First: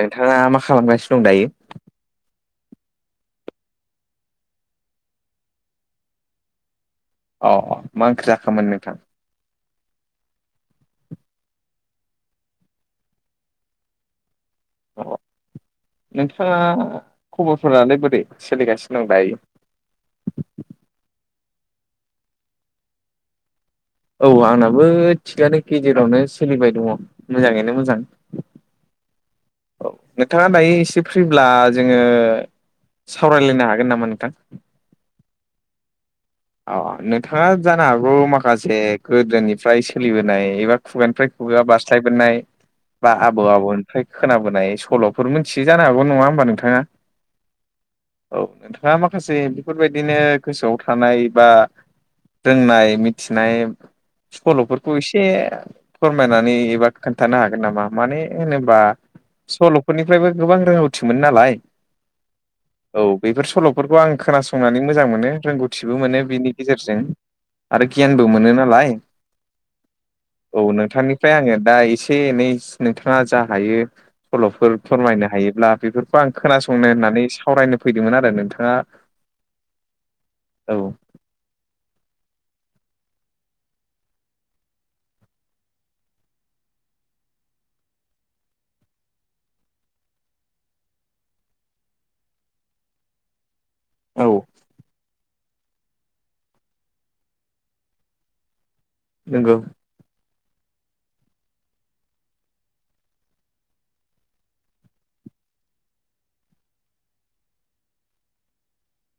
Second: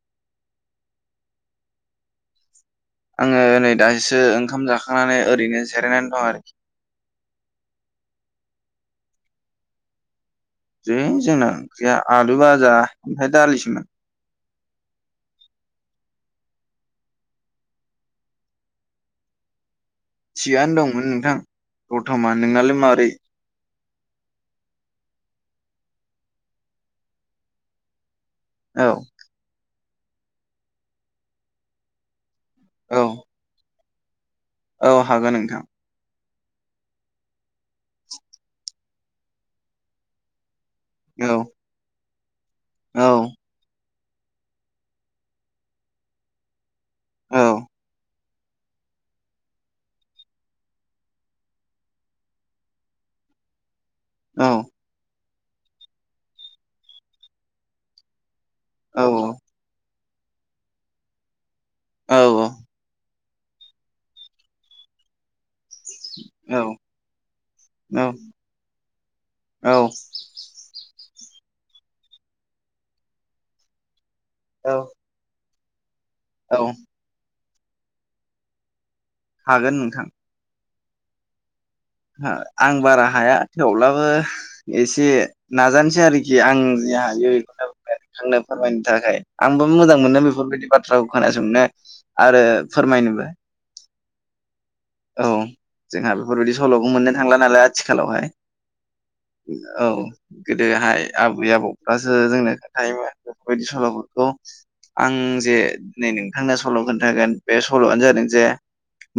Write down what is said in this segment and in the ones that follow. नोंथाङा मा खालामगासिनो दं दायो? आङो नै दासो ओंखाम जाखांनानै ओरैनो जिरायनानै दं आरोखि। अ अ मा ओंख्रि जाखोमोन नोंथां? जै जोंना ओंख्रिया आलु बाजा ओमफ्राय दालिसोमोन। औ नोंथाङा खबरफोरालाय बोरै सोलिगासिनो दं दायो? थिगानो दंमोन नोंथां ब‌र‌‌थमान नोंनालाय मारै? औ आंनाबो थिगानो गेजेरावनो सोलिबाय दङ मोजाङैनो मोजां। औ। औ नोंथाङा दायो एसे फ्रिब्ला जोङो औ औ। सावरायलायनो हागोन नामा नोंथां? औ हागोन नोंथां। अ नोंथाङा जानो हागौ माखासे गोदोनिफ्राय सोलिबोनाय एबा औ खुगानिफ्राय खुगा बारस्लायबोनाय औ बा आबौ आबौ फ्राय खोनाबोनाय सल'फोर मिथियो जानो हागौ नङा होमबा नोंथाङा? औ औ नोंथाङा माखासे बेफोरबायदिनो गोसोआव थानाय बा रोंनाय मिथिनाय औ सल'फोरखौ एसे से फोरमायनानै एबा खोन्थानो हागोन नामा माने होनोबा औ सल'फोरनिफ्रायबो गोबां रोंगौथि मोनो नालाय। औ औ। औ बेफोर सल'फोरखौ आं खोनासंनानै मोजां मोनो रोंगौ गौथिबो मोनो बिनि गेजेरजों आरो गियानबो मोनो नालाय। औ औ नोंथांनिफ्राय आङो दा एसे एनै नोंथाङा जा हायो औ सल'फोर फोरमायनो हायोब्ला बेफोरखौ आं औ खोनासंनो होननानै सावरायनो फैदोंमोन आरो नोंथाङा हागोन नोंथां। औ। आं बारा हाया थेवब्लाबो एसे नाजानोसै आरोखि आं जे हायो। थांनो फोरमायनो थाखाय आंबो मोजां मोनो बेफोरबायदि बाथ्राखौ खोनासंनो। आरो फोरमायनोबो। औ‌। औ जोंहा बेफोरबायदि सल'खौ मोननो थांला नालाय आथिखालावहाय नंगौ औ। गोदोहाय आबै आबौफ्रासो जोंनो खोन्थायोमोन बेफोरबायदि सल'फोरखौ आं जे नै नोंथांनो सल' खोन्थागोन बे सल'आनो जादों जे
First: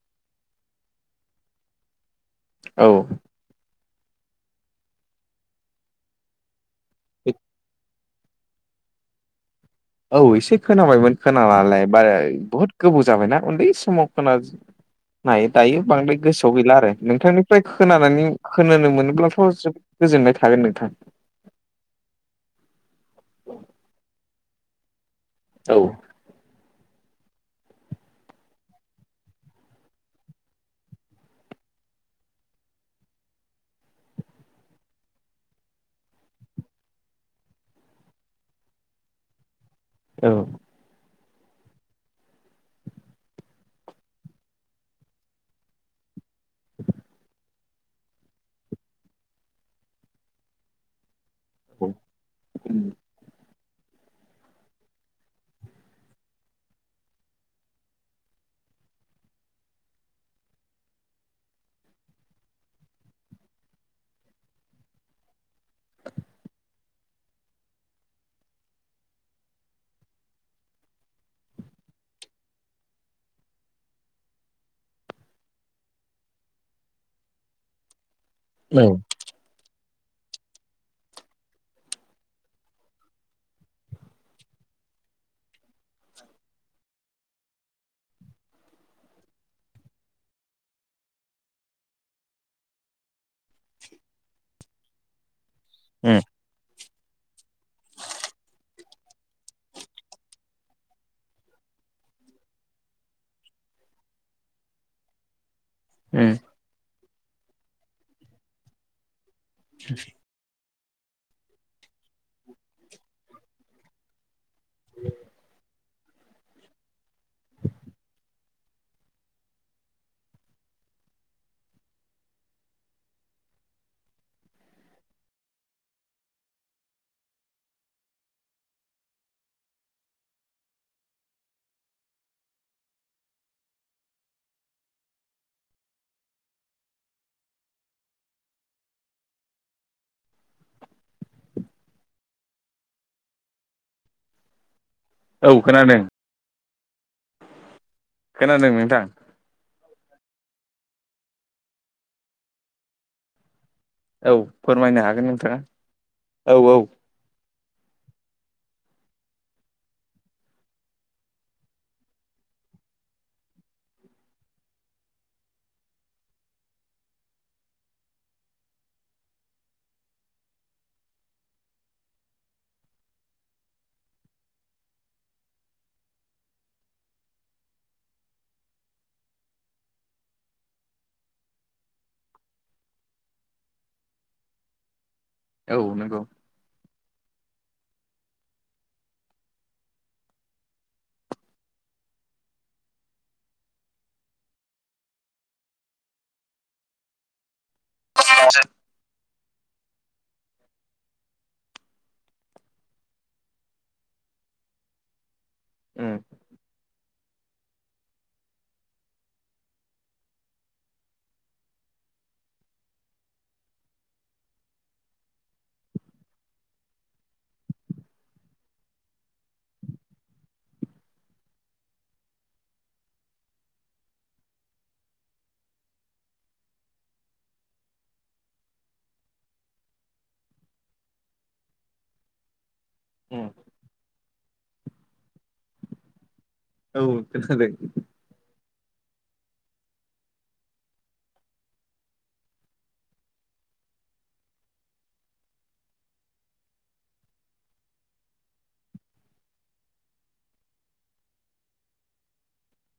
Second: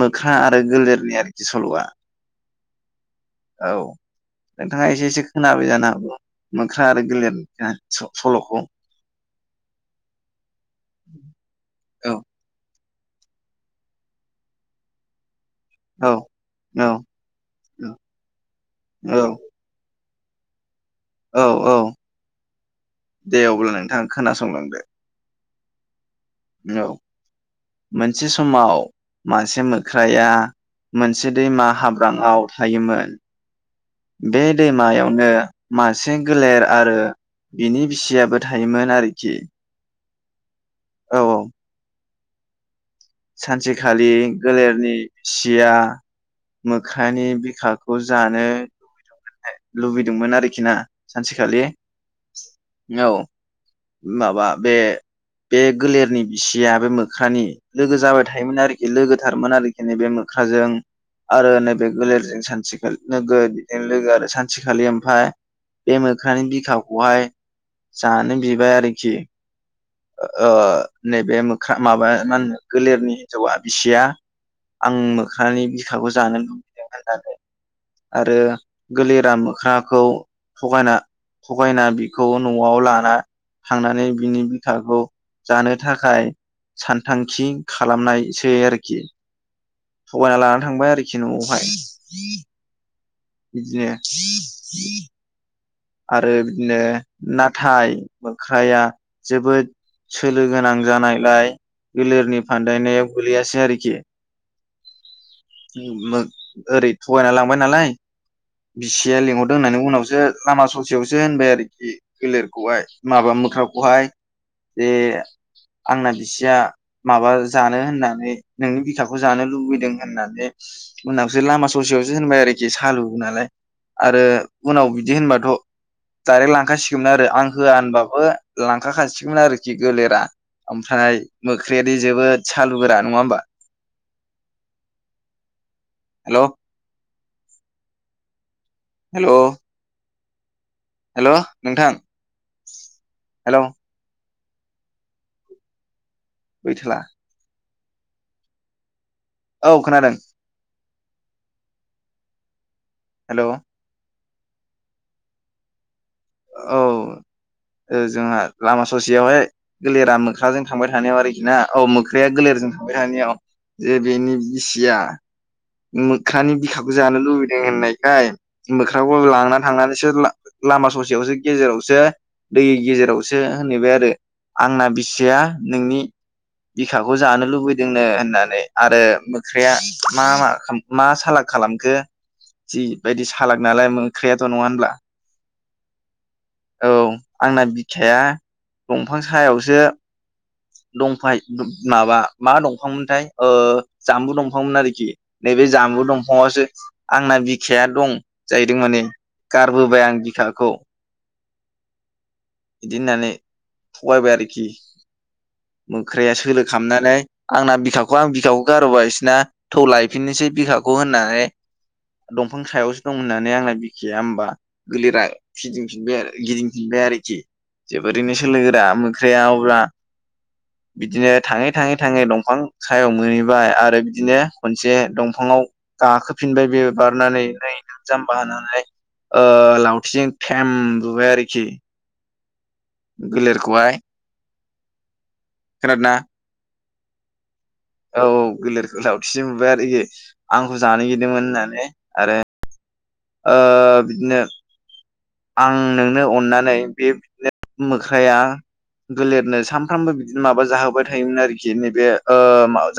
मोख [unintelligible] आरो गोलेरनि आरोखि सल'आ। औ औ नोंथाङा एसे एसे खोनाबाय जानो हागौ मोख्रा आरो बे गोलेर सल'खौ औ एसे खोनाबायमोन खोनालाय बार औ बहुद। गोबौ जाबायना उन्दै समाव खोनानायनाय दायो औ बांद्राय गोसोआव गैला औ आरो नोंथांनि ओफ्राय खोनानानै खोनो मोनोब्लाथ' जोबोद गोजोननाय थागोन नोंथां। औ औ दे अब्ला नोंथाङा खोनासंलांदो औ। औ मोनसे समाव मासे मोख्राया मोनसे दैमा हाब्रांआव थायोमोन बे दैमायावनो मासे गोलेर आरो। बिनि बिसियाबो थायोमोन आरोखि औ। औ-औ। सानसेखालि गोलेरनि सिया मोख्रानि बिखाखौ बे खौ जानो लुबै लुबैदोंमोन आरोखि ना। सानसेखालि उम औ माबा बे बे गलेरनि बिसिया बे मोख्रानि लोगो जाबाय थायोमोन आरोखि लोगो थारमोन आरोखि नैबे मोख्राजों आरो नैबे गलिरजों सानसेखालि लोगो बिदि लोगो आरो सानसेखालि ओमफाय बे मोख्रानि बिखाखौहाय जानो बिबाय आरोखि ओ नैबे मोख माबाया मा होनो गलेरनि हिन्जावा बिसिया आं मोख्रानि बिखाखौ जानो लुबफैदों [unintelligible] आरो गोलेर दाम मोख्राखौ थगायना थगायना बिखौ न'आव लाना थांनानै बिनि फखाखौ जानो थाखाय सानथांखि खालामनायसै आरोखि थगायना लानानै थांबाय आरोखि न'आवहाय बिदि आरो बिदिनो नाथाय मोख्राया जोबोद सोलो गोनां जानायलाय बिलोरनि फानदायनायाव गोलैयासै आरोखि [unintelligible] उम ओरै थगायना लांबाय नालाय बिसिया लिंहरदों होननानै उनावसो लामा ससेयावसो होनबाय आरोखि गोलेरखौहाय माबा मोख्राखौहाय। जे आंना बिसिया माबा जानो होननानै नोंनि बिथाखौ जानो लुबैदों होननानै उनावसो लामा ससेयावसो होनबाय आरोखि सालु नालाय आरो उनाव बिदि जेहनबाथ' डाइरेक्ट लांखाासिगौमोन आरो आं होआ होनबाबो लांखाखासिगौमोन आरोखि गोलेरा। ओमफ्राय मोख्रायादि जोबोद सालु गोरा नङा होमबा [unintelligible] हेल' हेल' हेल' नोंथां हेल' औ खोनादों। [unintelligible] खोनादों नोंथां औ खोनादों। हेलौ औ फोरमायनो हागोन नोंथाङा औ जोंहा लामा ससेयावहाय गोलिरा मोख्राजों थांबाय थानायाव आरोखि ना औ मोख्राया गलेरजों थांबाय थानायाव जे बेनि बिसिया मोख्रानि बिखाखौ जानो लुबैदों होननायखाय बोख्राखौ लांना थांनानैसो लामा स सेयावसो गेजेरावसो दै गेजेरावसो होनहैबाय आरो आंना बिसिया नोंनि बिखाखौ जानो लुबैदोंनो होननानै आरो मोख्राया मा मा मा सालाग खालामखो जिबायदि सालाग नालाय मोख्रयाथ' नङा होनब्ला औ नंगौ औ आंना बिखाया दंफां सायावसो दंफाय माबा मा दंफांमोनथाय ओ जामबु दंफांमोन आरोखि नैबे जामबु दंफाङावसो आंना बि खाया दं जाहैदों माने गारबोबाय आं बिखाखौ बिदि होननानै थगायबाय आरोखि उम मोख्राया सोलो खालामनानै आंना बिखाखौ आं बिखाखौ गारहरबायसोना थौ लायफिननोसै बिखाखौ होननानै दंफां सायावसो दं होननानै आंना बिखाया होमबा गोरलैा फिदिं फिनबाय आरो गिदिंफिनबाय आरोखि जोबोरैनो सोलो गोरा मोख्रा अब्ला [inaudible] बिदिनो थाङै थाङै थाङै दंफां सायाव मोनहैबाय आरो बिदिनो खनसे दंफाङाव गाखोफिनबाय बि बारनानै ओमफ्राय जाम्बा हानानै ओ लावथिजों [unintelligible] बुबाय आरोखि उम गोलेरखौहाय खोनादोंना औ खोनादों औ गोलिरखौ लावथिजों बुबाय आरो आंखौ जानोगिरदोंमोन होननानै आरो ओ बिदिनो आं नोंनो अननानै बेनो मोख्राया दोलेरनो सानफ्रामबो बिदिनो माबा जाहोबाय थायोमोन आरोखि नैबे ओ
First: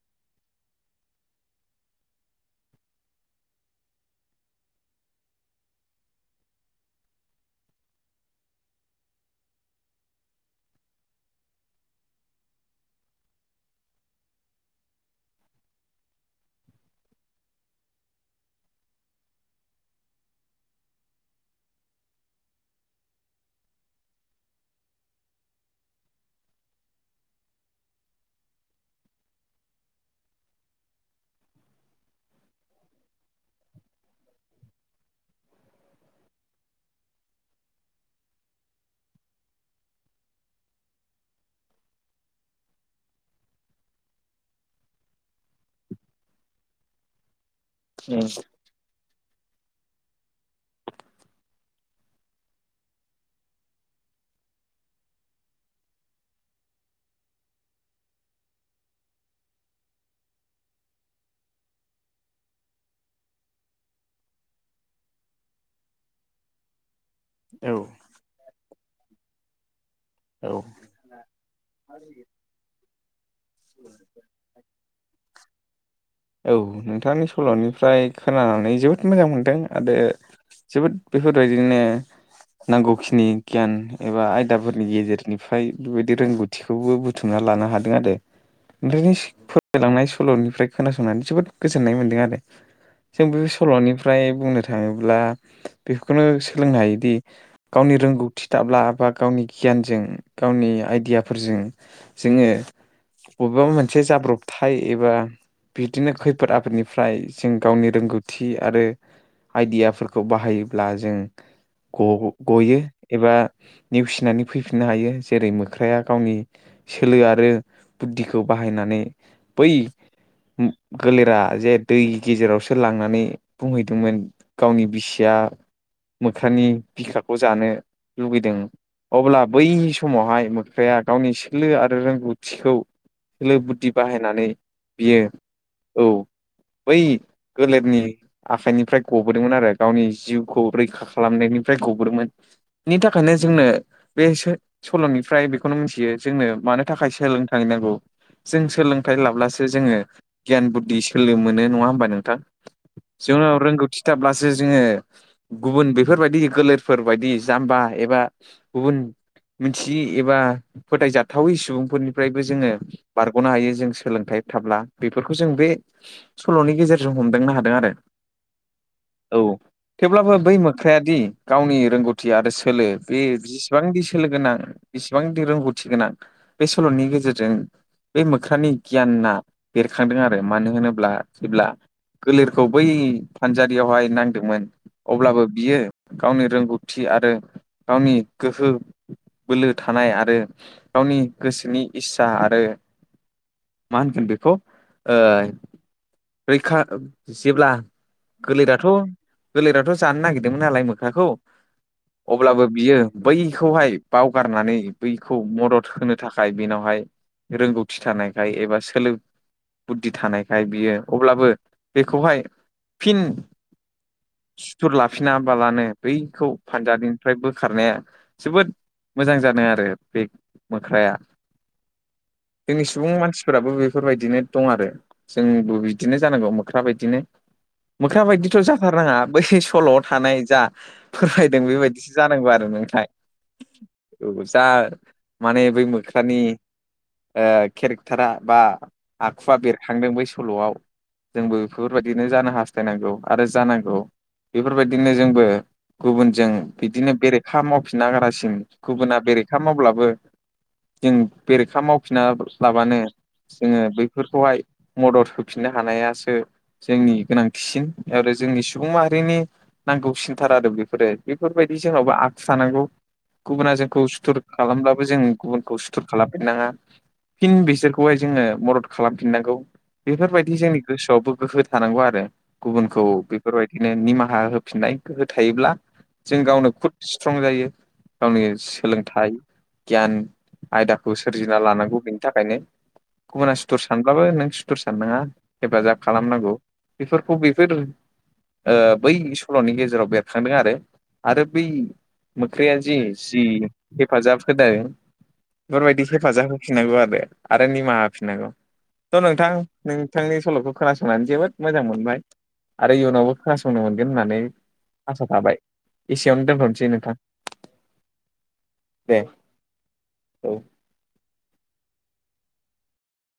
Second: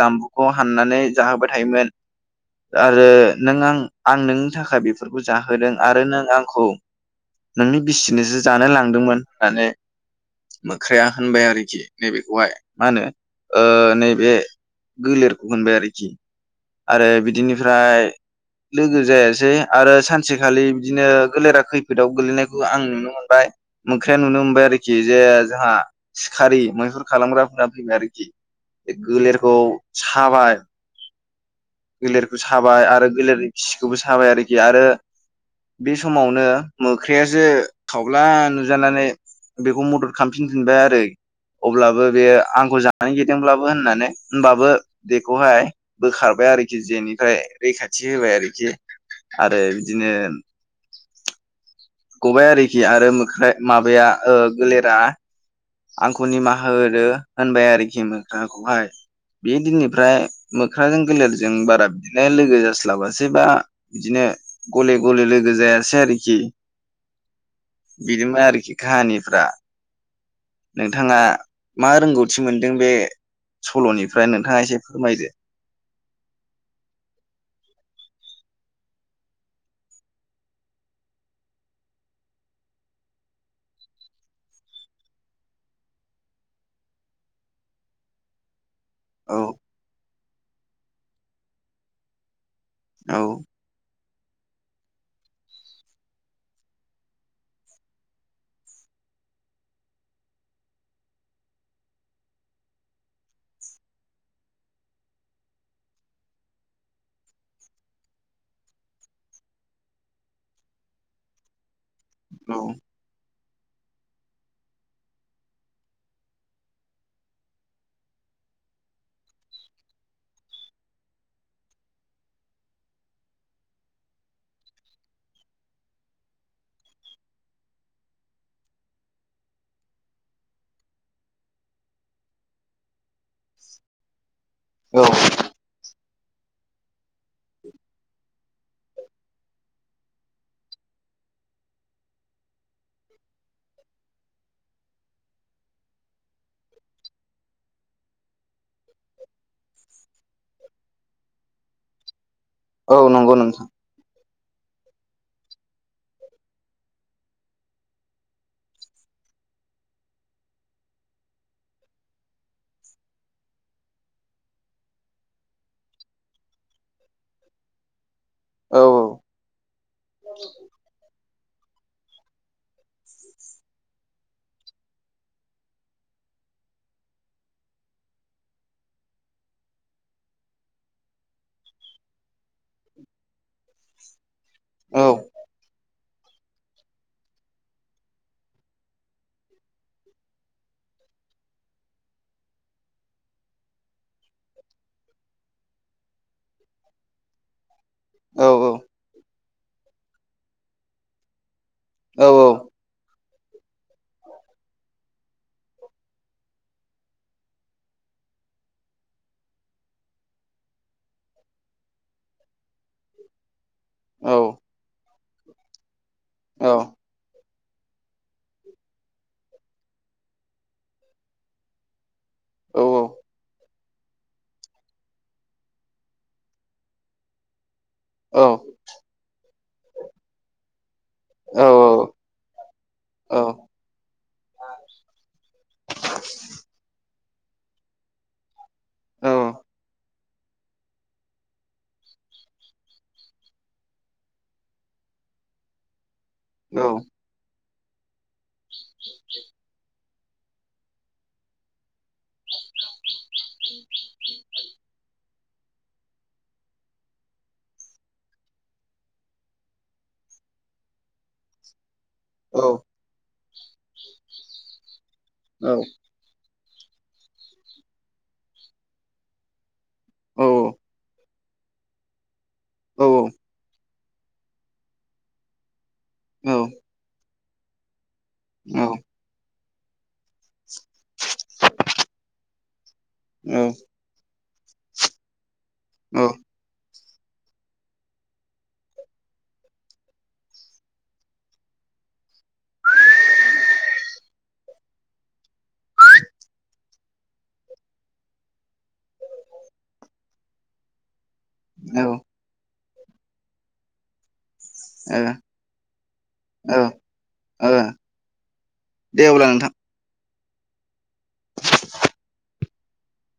जामबु खौ हाननानै जाहोबाय थायोमोन आरो नों आं आं नोंनि थाखाय बे बे फोरखौ जाहोदों आरो नों आंखौ। नोंनि बिसिनोसो जानो लांदोंमोन होननानै मोख्राया होनबाय आरोखि नैबेखौहाय मा होनो नैबे गोलेरखौ होनबाय आरोखि आरो बिदिनिफ्राय लोगो जायासै आरो सानसेखालि बिदिनो गोलेरा खैफोदाव गोलैनायखौ आं नुनो मोनबाय मोख्राया नुनो मोनबाय आरोखि जे जोंहा सिखारि मैहुर खालामग्राफोरा फैबाय आरोखि बे गोलेरखौ साबाय गोलेरखौ साबाय आरो गोलेरनि खिखौबो साबाय आरोखि आरो बे समावनो मोख्रासो खावब्ला नुजानानै बेखौ मदद खालामफिनबाय आरो अब्लाबो बेयो आंखौ जानोगिदोंब्लाबो होननानै होनबाबो बेखौहाय बोखारबाय आरोखि जेनिफ्राय रैखाथि उम होबाय आरोखि आरो बिदिनो गबायाइ आरोखि आरो मोख्राया माबाया गोलेरा आंखौ निमाहा होदो होनबाय आरोखि मोखाखौहाय बे दिननिफ्राय मोख्राजों गोलेरजों बारा बिदिनो लोगो जास्लाबासै बा बिदिनो गले गले लोगो जायासै आरोखि औ। बिदिमोन आरोखि काहानिफ्रा औ नोंथाङा मा रोंगौथि मोनदों बे सल'निफ्राय नोंथाङा एसे फोरमायदो। औ नोंथांनि सल'निफ्राय खोनानानै जोबोद मोजां मोनदों आरो जोबोद बेफोरबायदिनो नांगौखिनि गियान एबा आयदाफोरनि गेजेरनिफ्राय बे बायदि रोंगौथि थिखौबो बुथुमना लानो हादों आरो। बिनिस औ फोरायलांनाय सल'निफ्राय खोनासंनानै जोबोद गोजोननाय मोन्दों आरो। औ जों बे सल'नि फ्राय बुंनो थाङोब्ला बेखौनो सोलोंनो हायोदि गावनि रोंगौथि दाब्ला बा गावनि गियानजों गावनि आइडियाफोरजों। जोङो बबेबा मोनसे जाब्रबथाय एबा बिदिनो खैफोद आफोदनिफ्राय जों गावनि रोंगौथि आरो आइदियाफोरखौ बाहायोब्ला जों औ ग-गयो। एबा नेवसिनानै फैफिननो हायो। जेरै मोख्राया गावनि सोलो आरो बुद्धिखौ बाहायनानै बै गोलेरा जे दै गेजेरावसो लांनानै बुंहैदोंमोन। गावनि बिसिया मोख्रानि बिखाखौ जानो लुबैदों। अब्ला बै समावहाय मोख्राया गावनि सोलो आरो रोंगौथिखौ सोलो बुद्धि बाहायनानै औ बियो औ बै गोलेरनि आखाइनिफ्राय गबोदोंमोन आरो गावनि जिउखौ रैखा खालामनायनिफ्राय गबोदोंमोन। बिनि थाखायनो जोंनो। बे सल'निफ्राय बेखौनो मोनथियो जोंनो मानो थाखाय सोलोंथांनांगौ। जों सोलोंथाइ लाब्लासो जोङो गियान बुद्धि सोलो मोनो नङा होनबा नोंथां औ नंगौ जोंनाव नोंथां रोंगौथि। थाबब्लासो जोङो। गुबुन बेफोरबायदि गोलोरफोर बायदि जाम्बा एबा गुबुन मिथियि एबा फोथायजाथावै सुबुंफोरनिफ्रायबो जोङो बारग'नो हायो जों सोलोंथाइ थाब्ला बेफोरखौ जों बे सल'नि गेजेरजों हमदांनो हादों आरो। औ औ थेवब्लाबो बै मोख्रायादि गावनि रोंगौथि आरो सोलो बे जसेबांदि सोलो गोनां बेसिबांदि रोंगौथि गोनां। बे सल'नि गेजेरजों बे मोख्रानि गियाना। बेरखांदों आरो मानो होनोब्ला जेब्ला गोलेरखौ बै फानजारियावहाय नां मोन औ अब्लाबो बियो गावनि रोंगौथि आरो गावनि गोहो बोलो थानाय आरो गावनि गोसोनि इस्सा आरो मा होनगोन बे बेखौ रैखा जेब्ला औ गोरलैथ' जोलैथ' जानो नागिरदोंमोन नालाय मोख्राखौ। औ अब्लाबो बियो बैखौहाय बावगारनानै बैखौ मदद होनो थाखाय बेनावहाय रोंगौथि थानायखाय एबा सोलों बुद्धि थानायखाय बियो अब्लाबो बेखौहाय फिन औ सुथुर लाफिनाबालानो बैखौ औ फानजारिनिफ्राय बोखारनाया जोबोद मोजां जादों आरो बे मोख्राया। जोंनि सुबुं मानसिफोराबो बे बेफोरबायदिनो दं आरो जोंबो बिदिनो जानांगौ मोख्रा बायदिनो मोख्रा औ बायदिथ' जाथारनाङा बै सल' थानाय जा फोरमायदों औ बे बायदिसो जानांगौ आरो नोंथां। औ जा माने बै मोख्रानि केरेक्टारा बा आखुवा बेरखांदों बै सल'आव जोंबो बेफोरबायदिनो जानो हास्थायनांगौ आरो जानांगौ बेफोरबायदिनो जोंबो गुबुनजों औ बिदिनो बेरेखा मावफिन नागारासिन गुबुना बेरेखा मावब्लाबो जों बेरेखा मावफिना लाबानो जोङो बैफोरखौहाय मदद होफिननो हानायासो जोंनि गोनांथिसिन आरो जोंनि सुबुं माहारिनि नांगौसिनथार आरो बेफोरो बेफोरबायदि जोंनावबो आखु थानांगौ गुबुना जोंखौ सुथुर खालामब्लाबो जों गुबुनखौ सुथुर खालामफिनाङा फिन बिसोरखौहाय जोङो मदद खालामफिननांगौ बेफोरबायदि जोंनि गोसोआवबो गोहो थानांगौ आरो गुबुनखौ बेफोरबायदिनो निमाहा होफिननाय गोहो थायोब्ला जों गावनो खुट स्ट्रं जायो गावनो सोलोंथाइ गियान आयदाखौ सोरजिना लानांगौ बेनि थाखायनो गुबुना सुथुर सानब्लाबो नों सुथुर साननाङा हेफाजाब खालामनांगौ बेफोरखौ बेफोर ओ बै सल'नि गेजेराव बेरखांदों आरो आरो बै मोख्रैया जि जि हेफाजाब होदों बेफोरबायदि हेफाजाब होफिननांगौ आरो आरो निमाहा होफिननांगौ थ' नोंथां नोंथांनि सल'खौ खोनासंनानै जोबोद मोजां मोनबाय आरो इयुनावबो खोनासंनो मोनगोन होननानै आसा थाबाय एसेयावनो औ औ दोनथ'नोसै नोंथां औ दे अब्ला नोंथां औ